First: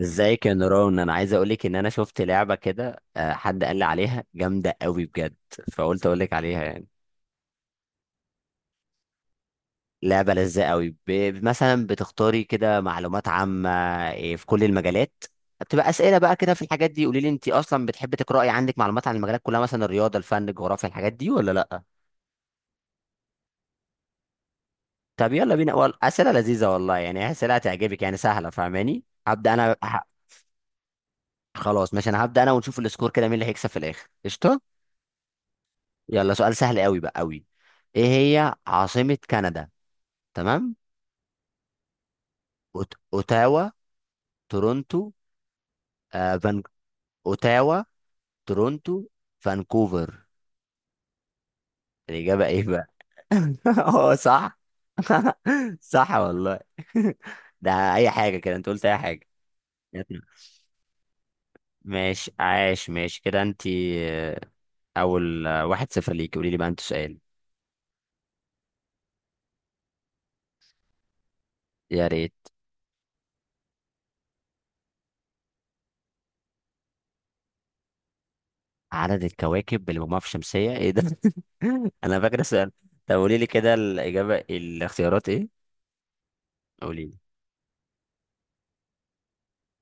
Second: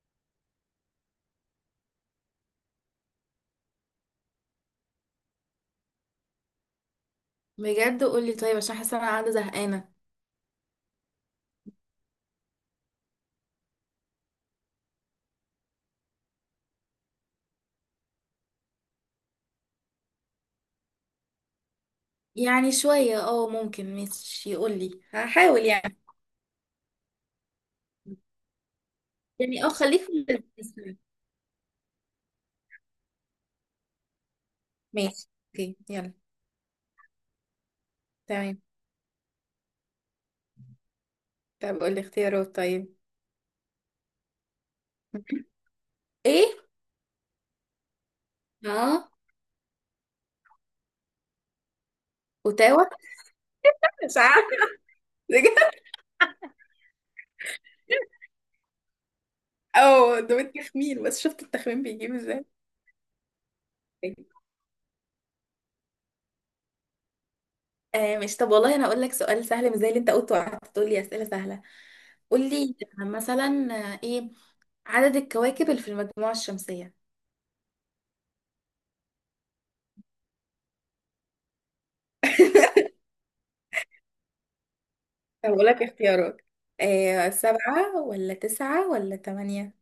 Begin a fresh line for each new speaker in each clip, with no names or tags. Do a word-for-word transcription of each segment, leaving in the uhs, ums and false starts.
ازيك يا نوران، انا عايز اقولك ان انا شفت لعبه كده، آه، حد قال لي عليها جامده قوي بجد. فقلت اقولك عليها يعني
بجد، قولي. طيب، عشان حاسه انا قاعده زهقانه.
لعبه لذيذه قوي. ب... مثلا بتختاري كده معلومات عامه، إيه، في كل المجالات. بتبقى اسئله بقى كده في الحاجات دي. قولي لي، انت اصلا بتحبي تقراي؟ عندك معلومات عن المجالات كلها؟ مثلا الرياضه، الفن، الجغرافيا، الحاجات دي ولا لا؟
يعني شويه اه ممكن. ماشي، يقولي
طب يلا
هحاول
بينا.
يعني.
وال- اسئله لذيذه والله، يعني اسئله هتعجبك، يعني سهله، فاهماني؟ هبدا
يعني اه
انا
خليك
ه-
في اللذيذ.
خلاص ماشي، انا هبدا انا ونشوف السكور كده مين اللي هيكسب في الاخر. قشطه،
ماشي، اوكي، يلا.
يلا. سؤال سهل قوي بقى قوي. ايه هي
تمام.
عاصمة كندا؟ تمام.
طب قولي اختيارات.
أوت-
طيب.
اوتاوا، تورونتو، آه
ايه.
فان، اوتاوا، تورونتو،
اه
فانكوفر. الإجابة ايه
اوتاوا.
بقى؟ اه
مش عارفه،
صح.
بجد.
صح والله. ده اي حاجة كده، انت قلت اي حاجة.
اه،
يلا.
ده التخمين، بس شفت التخمين بيجيب
ماشي،
ازاي.
عاش، ماشي كده انت. آه، اول، آه، واحد صفر ليك. قولي لي بقى انت سؤال.
آه، مش. طب والله انا اقول لك سؤال سهل مش زي اللي انت قلته وقعدت تقول لي اسئله سهله.
يا ريت.
قول لي مثلا. آه، ايه عدد الكواكب اللي في المجموعه الشمسيه.
عدد الكواكب اللي مجموعة في الشمسية؟ ايه ده؟ انا فاكر السؤال. طب قولي لي كده الإجابة، الاختيارات
طب
ايه.
أقول لك اختيارات:
قولي
آه سبعة ولا تسعة ولا تمانية؟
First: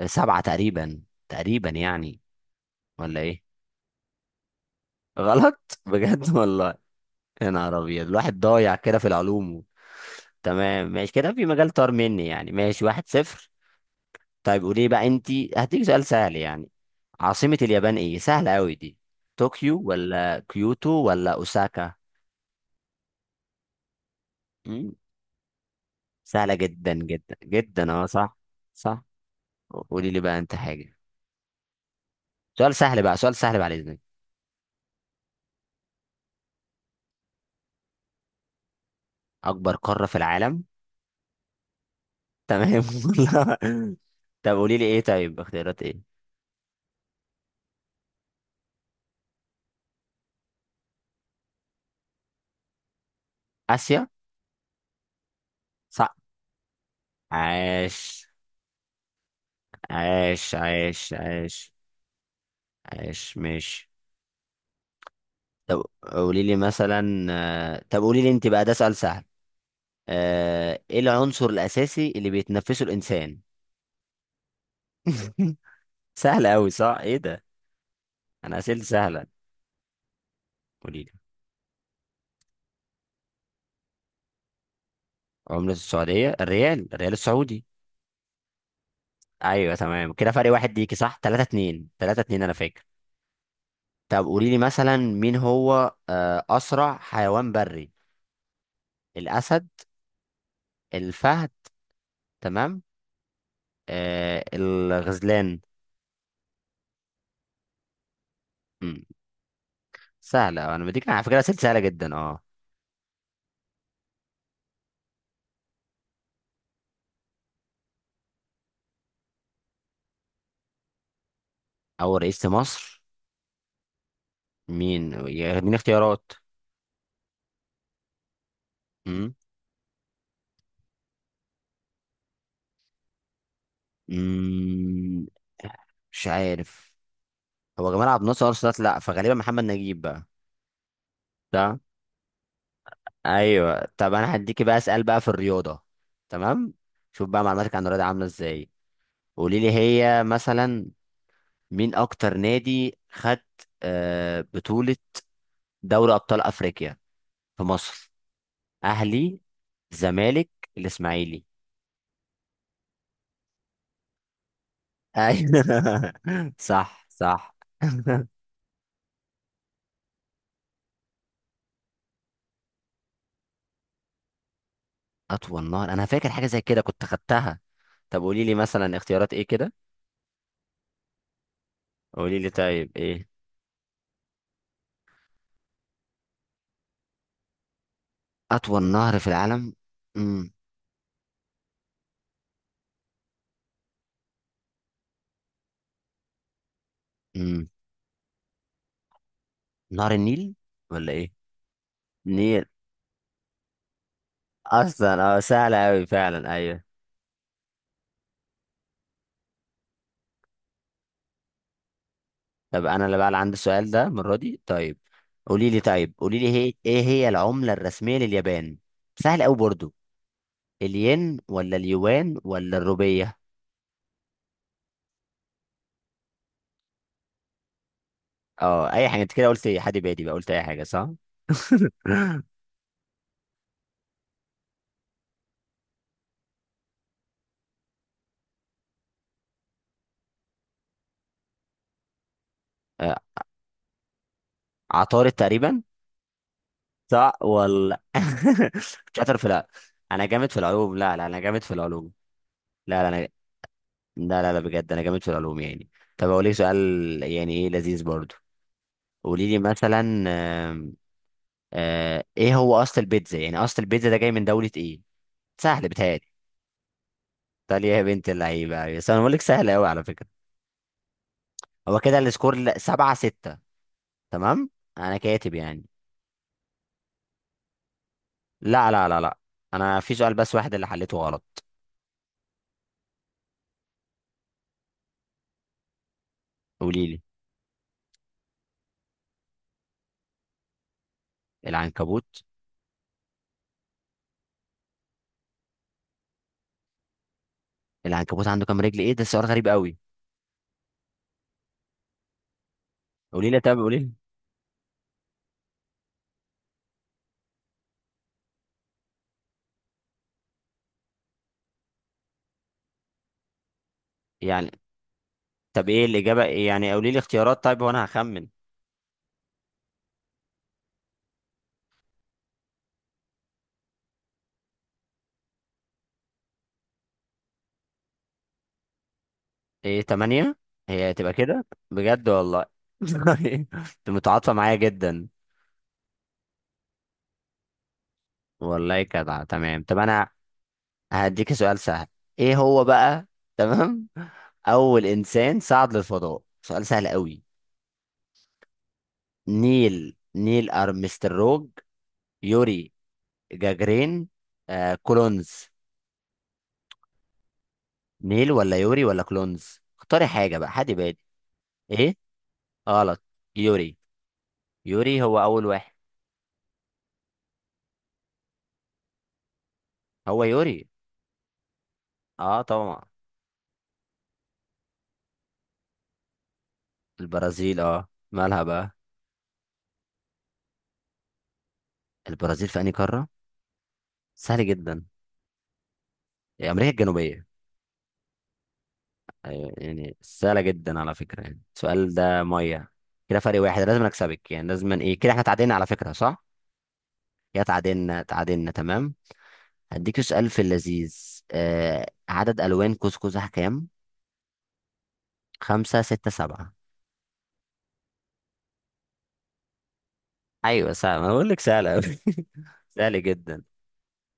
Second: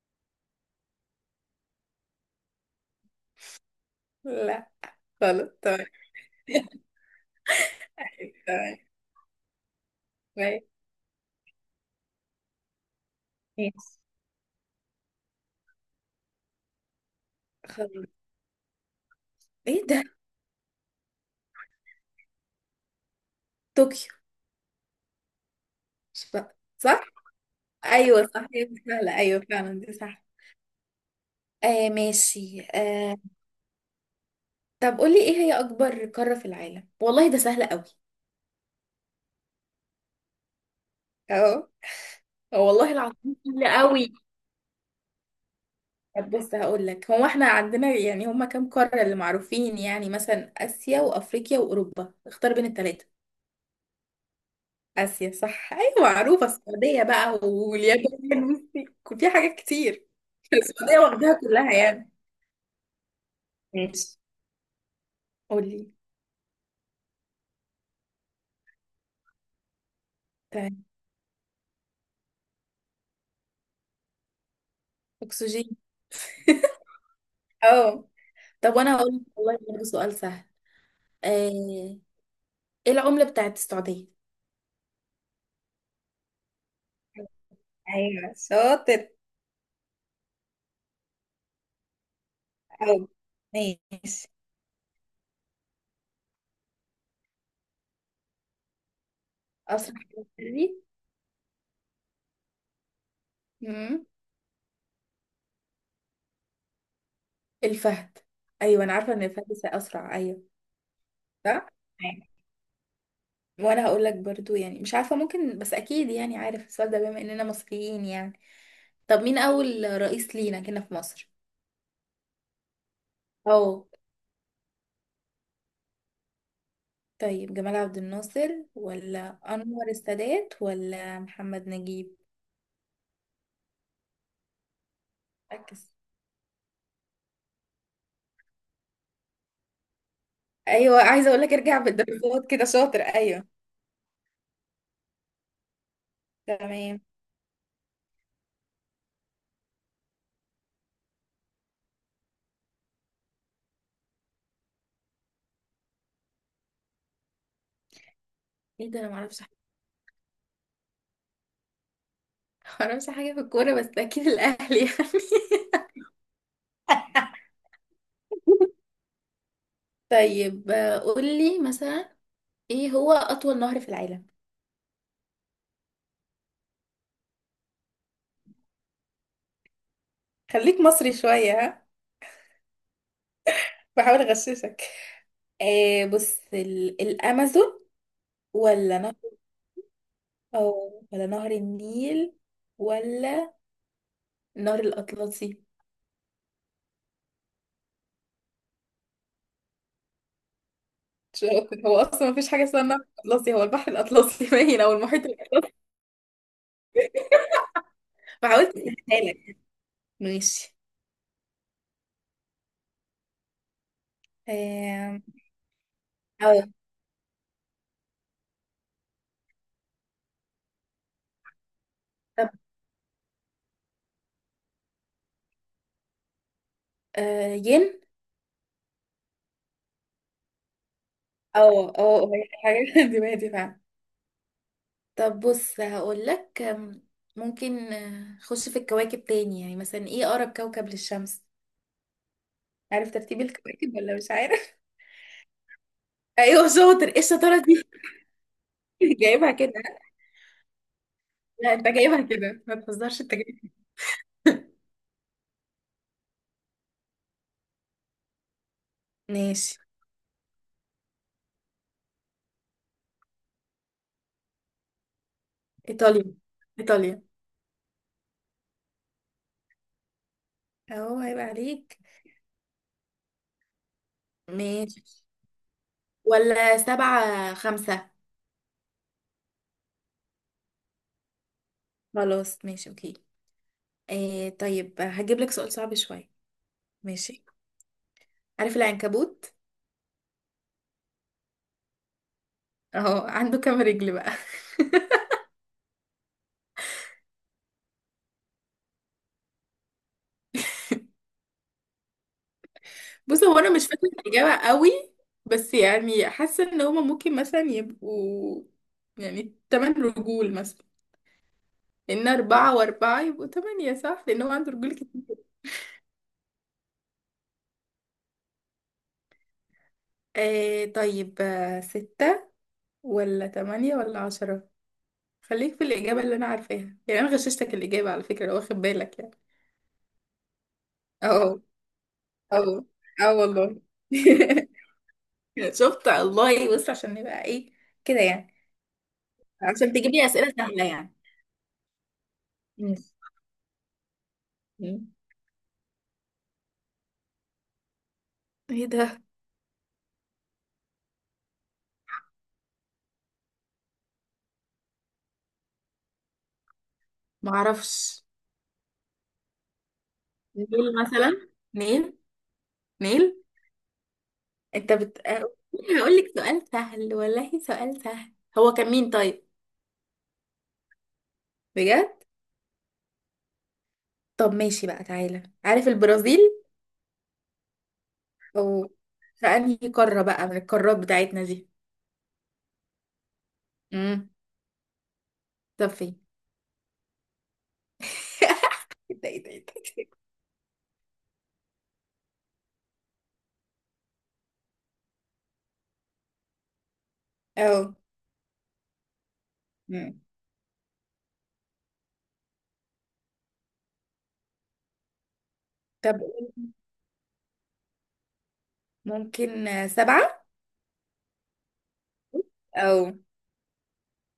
لي سبعة تقريبا. تقريبا يعني، ولا ايه؟
لا. خلاص
غلط؟
تمام.
بجد والله. يا نهار ابيض، الواحد ضايع
تمام
كده في العلوم و...
ماشي.
تمام ماشي كده، في مجال طار مني يعني. ماشي، واحد صفر.
ماشي
طيب قولي بقى انتي، هديك سؤال سهل يعني. عاصمة اليابان
خلاص.
ايه؟ سهلة قوي دي. طوكيو
ايه ده؟
ولا كيوتو ولا اوساكا؟
طوكيو.
مم،
مش
سهلة
بقى
جدا
صح؟
جدا جدا. اه
ايوه
صح.
صح، هي دي
صح.
سهلة، ايوه فعلا دي
قولي لي
صح.
بقى انت حاجة.
آه، ماشي
سؤال سهل بقى،
آه.
سؤال سهل بعد اذنك.
طب قولي، ايه هي اكبر قارة في العالم؟ والله ده سهل قوي.
اكبر قارة في العالم.
اهو. آه،
تمام.
والله العظيم
والله.
سهل قوي.
طب قولي لي ايه، طيب اختيارات ايه.
طب بص هقول لك، هو احنا عندنا يعني هما كام قارة اللي معروفين؟ يعني مثلا اسيا وافريقيا واوروبا، اختار بين الثلاثة.
اسيا.
آسيا صح، أيوة
صح.
معروفة. السعودية بقى
عاش،
واليابان والصين. في حاجات كتير.
عاش،
السعودية
عاش.
واخداها
عاش
كلها يعني.
عاش ماشي.
ماشي.
طب
قولي.
قولي لي مثلا، آه، طب قولي لي انت بقى، ده سؤال سهل.
طيب.
آه، ايه العنصر الاساسي اللي بيتنفسه الانسان؟
أكسجين.
سهل قوي، صح، ايه ده؟
اه،
انا
طب
اسئلتي
وأنا هقول لك
سهله.
والله برضه سؤال سهل.
قولي لي.
آه، إيه العملة بتاعت السعودية؟
عملة السعوديه الريال، الريال السعودي.
ايوه شاطر.
ايوه تمام. كده فرق واحد ليكي صح، تلاتة اتنين تلاتة اتنين انا فاكر.
أوي.
طب
ماشي.
قولي لي مثلا، مين هو آه، أسرع حيوان بري؟ الأسد،
أسرع حاجة بري؟
الفهد، تمام،
مم.
آه، الغزلان.
الفهد. أيوة أنا
مم.
عارفة إن الفهد س- أسرع، أيوة.
سهلة، أنا بديك على فكرة أسئلة
صح.
سهلة جدا
أيوة.
أه.
وأنا هقول لك برضو، يعني مش عارفة، ممكن، بس أكيد يعني عارف السؤال ده بما إننا مصريين يعني. طب مين أول رئيس لينا كنا في مصر؟
أول رئيس لمصر.
أو.
مين؟ يديني اختيارات.
طيب جمال عبد الناصر
مم.
ولا أنور السادات ولا محمد نجيب؟
مم.
ركز.
مش عارف. هو جمال عبد الناصر أرسلت، لأ، فغالبا محمد نجيب بقى.
أيوة، عايزة أقول لك
ده
ارجع بالدرجات كده شاطر، أيوة.
أيوه. طب أنا هديكي بقى أسأل بقى في الرياضة. تمام.
تمام.
شوف بقى معلوماتك عن الرياضة عاملة إزاي. قولي لي، هي مثلا مين اكتر نادي خد آه، بطولة دوري ابطال افريقيا في مصر؟
إيه ده، أنا
اهلي،
معرفش حاجة.
زمالك، الاسماعيلي.
معرفش حاجة في الكورة بس أكيد الأهلي يعني.
ايوه. صح صح.
طيب، آه، قولي مثلا، إيه هو أطول نهر في العالم؟
اطول نهر، انا فاكر حاجة زي كده كنت خدتها. طب قولي لي مثلا اختيارات ايه كده.
خليك مصري شوية، ها.
قولي لي طيب ايه.
بحاول أغششك. آه بص، ال- الأمازون
اطول
ولا
نهر في العالم. امم.
أو ولا نهر النيل ولا النهر الأطلسي؟
امم. نهر النيل، ولا ايه؟
مش عارفة. هو أصلا مفيش حاجة
نيل.
اسمها النهر الأطلسي، هو البحر الأطلسي، باين، أو المحيط
اصلا اه
الأطلسي.
سهلة اوي فعلا، ايوه.
ما حاولت أسهلها لك. ماشي.
طب انا اللي بقى اللي عندي السؤال ده المره دي، طيب.
آم،
قولي لي، طيب قولي لي،
أو.
هي ايه هي العمله الرسميه لليابان؟ سهل قوي برضو. الين ولا اليوان
طب،
ولا الروبيه؟
آه، ين.
اه اي حاجه، انت كده قلت ايه، حد بادي بقى قلت اي حاجه صح.
أو أو هي حاجة. دماغي دي فعلا. طب بص هقول لك. آم، ممكن آه، خش في الكواكب تاني، يعني مثلا إيه أقرب كوكب للشمس؟ عارف
آه،
ترتيب الكواكب ولا مش عارف؟
عطارد تقريبا.
أيوه شاطر، إيه
صح
الشطارة دي.
ولا؟ شاطر في
جايبها
لا.
كده.
انا جامد في العلوم، لا لا انا جامد في
لا، أنت
العلوم
جايبها كده، ما
لا لا انا
تهزرش، أنت جايبها.
لا لا لا، بجد انا جامد في العلوم يعني. طب اقول لك سؤال، يعني ايه لذيذ برضو. قولي لي
ماشي.
مثلا، آه ايه هو اصل البيتزا؟ يعني اصل البيتزا ده جاي من دولة ايه؟ سهل بتهيألي.
إيطاليا. إيطاليا.
ايطاليا، يا بنت اللعيبة، بس انا بقول لك سهل قوي على فكرة.
أهو هيبقى عليك.
هو كده السكور ل- سبعة ستة، تمام.
ماشي.
انا كاتب يعني.
ولا سبعة خمسة.
لا لا لا لا، انا في سؤال بس واحد اللي حليته غلط.
خلاص ماشي أوكي. إيه، طيب هجيب لك سؤال صعب شوية.
قولي لي.
ماشي. عارف العنكبوت؟
العنكبوت.
أهو عنده كام رجل بقى؟
العنكبوت عنده كام رجل؟ ايه ده سؤال غريب قوي.
بص،
قولي
هو
لي،
أنا
طب
مش
قولي
فاكرة
لي
الإجابة قوي. بس يعني حاسة إن هما ممكن مثلا يبقوا، يعني تمن رجول مثلا، لأن أربعة وأربعة يبقوا تمانية صح، لأن هو
يعني.
عنده رجول كتير.
طب ايه الاجابة إيه؟ يعني قولي لي اختيارات طيب وانا هخمن.
إيه، طيب، آه، ستة ولا تمانية ولا عشرة؟ خليك في الإجابة اللي أنا عارفاها، يعني أنا غششتك الإجابة على فكرة، لو واخد بالك يعني.
ايه تمانية، هي تبقى
أه.
كده؟ بجد والله.
أه. أه
انت
والله.
متعاطفة معايا جدا.
شفت الله، بص، عشان نبقى إيه كده يعني،
والله جدع، تمام.
عشان
طب
تجيب لي
انا
أسئلة سهلة يعني.
هديك سؤال سهل. ايه هو
مم.
بقى، تمام. اول
مم.
انسان صعد للفضاء، سؤال سهل قوي.
إيه ده؟
نيل نيل ارمستروج، يوري جاجرين، آه كولونز.
معرفش.
نيل ولا يوري ولا كولونز؟ اختاري حاجة بقى، حد
نيل
بادي.
مثلا. نيل.
ايه. غلط.
نيل.
يوري.
أنت بت.
يوري هو اول واحد.
هقول لك سؤال سهل، والله سؤال سهل. هو كان مين طيب؟
هو يوري.
بجد.
اه طبعا.
طب ماشي بقى، تعالى عارف البرازيل؟
البرازيل، اه مالها
أو.
بقى؟
في أنهي قارة بقى من القارات بتاعتنا دي؟
البرازيل في انهي قارة؟
امم
سهل جدا.
طب فين؟
امريكا الجنوبية.
ده ايه، ده ايه.
أيوة،
ده.
يعني سهلة جدا على فكرة يعني، السؤال ده مية. كده فرق واحد لازم أكسبك يعني، لازم إيه كده. إحنا تعادلنا على فكرة صح؟ كده
اه.
تعادلنا، تعادلنا، تمام. هديك
مم.
سؤال في اللذيذ. آه، عدد ألوان قوس قزح كام؟ خمسة،
طب
ستة،
قول.
سبعة.
ممكن، آه، سبعة.
أيوة، سهلة، أنا بقول لك سهلة أوي.
او.
سهل جدا.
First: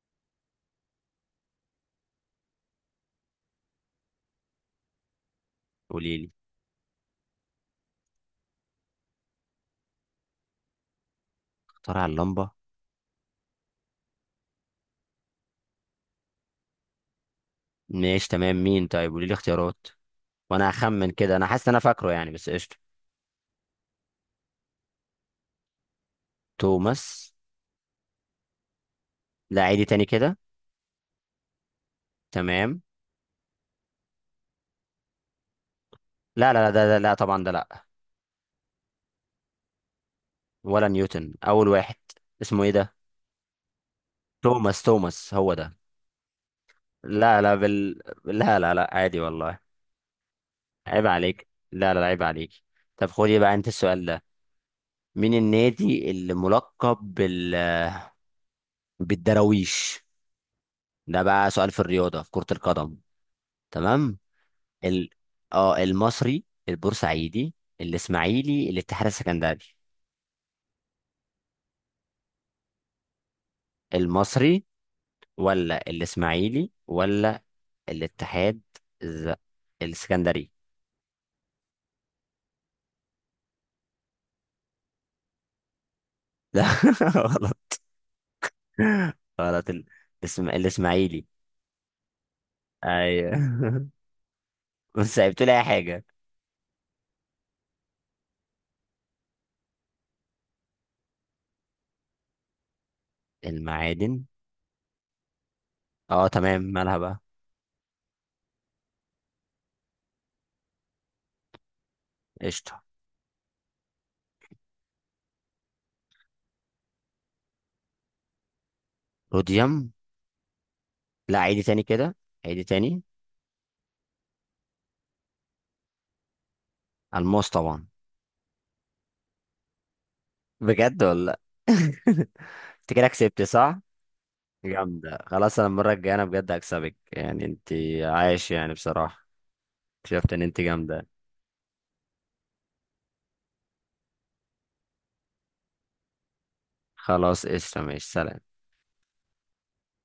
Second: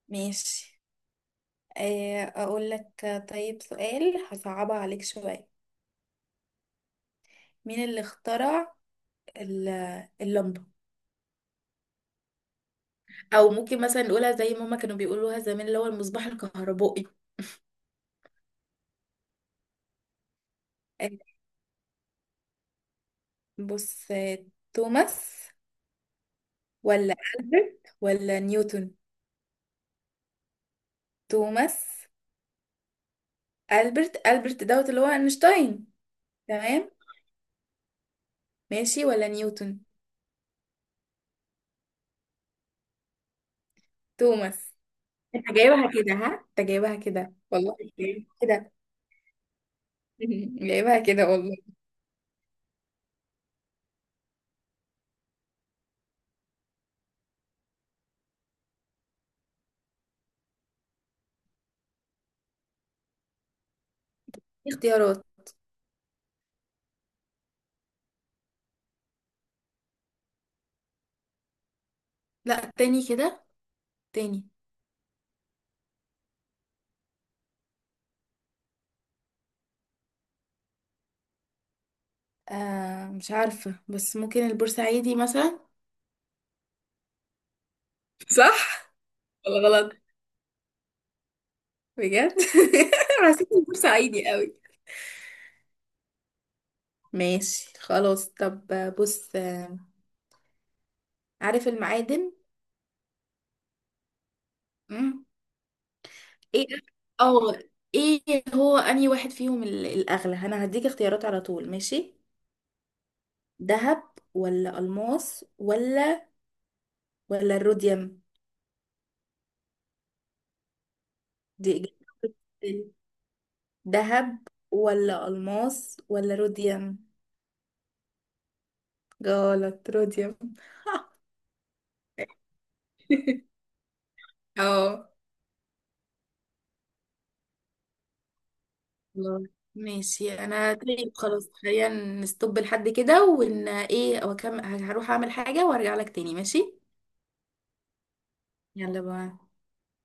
ماشي. آه، اقول لك، آه، طيب سؤال هصعبها عليك شوية.
قولي لي.
مين اللي اخترع ال- اللمبة؟
اخترع اللمبة.
او ممكن مثلا نقولها زي ما هما كانوا بيقولوها زمان، اللي هو المصباح الكهربائي.
ماشي تمام. مين طيب؟ قولي لي اختيارات وأنا هخمن
آه،
كده. أنا حاسس إن أنا فاكره يعني، بس قشطة.
بص، آه، توماس ولا
توماس.
ألبرت ولا نيوتن؟
لا عيدي تاني كده.
توماس.
تمام.
ألبرت ألبرت دوت اللي هو أينشتاين.
لا لا لا ده
تمام.
ده- لا طبعا، ده لا.
ماشي ولا نيوتن.
ولا نيوتن اول واحد؟ اسمه ايه ده؟
توماس.
توماس. توماس
انت
هو ده.
جايبها كده، ها، انت جايبها كده
لا لا
والله،
بال...
جايبها
لا
كده.
لا لا عادي والله.
جايبها
عيب
كده
عليك،
والله.
لا لا، عيب عليك. طب خدي بقى انت السؤال ده. مين النادي اللي ملقب بال... بالدراويش؟ ده بقى سؤال في الرياضة في كرة القدم، تمام.
في
ال...
اختيارات.
اه المصري، البورسعيدي، الاسماعيلي، الاتحاد السكندري.
لا، تاني كده. تاني.
المصري ولا الاسماعيلي ولا الاتحاد الز- السكندري.
آه مش عارفة بس ممكن البورسعيدي مثلا.
لا. غلط.
صح ولا
غلط. ال...
غلط؟
اسم... الاسماعيلي.
بجد. حسيت
ايوه.
البورسعيدي قوي.
بس سايبت لي اي حاجه.
ماشي خلاص. طب بص، آه، عارف المعادن؟
المعادن.
مم.
اه تمام،
ايه.
مالها بقى؟
اه ايه هو انهي واحد فيهم ال- الاغلى؟ انا هديك اختيارات على طول، ماشي.
قشطه.
دهب ولا الماس ولا ولا الروديوم.
روديوم. لا عيدي
دي
تاني كده. عيدي
إجابة:
تاني.
دهب ولا ألماس ولا روديوم.
الماس طبعا.
غلط، روديوم.
بجد ولا؟ لأ؟ انت كده كسبت صح.
اه.
جامده، خلاص، انا المره الجايه انا بجد هكسبك يعني. انت عايش يعني بصراحه.
الله.
اكتشفت
ماشي
ان انت
انا،
جامده.
طيب خلاص خلينا نستوب لحد كده، ون ايه وكم هروح اعمل حاجة وارجع لك تاني، ماشي.
خلاص قشطه، ماشي، سلام.
يلا بقى.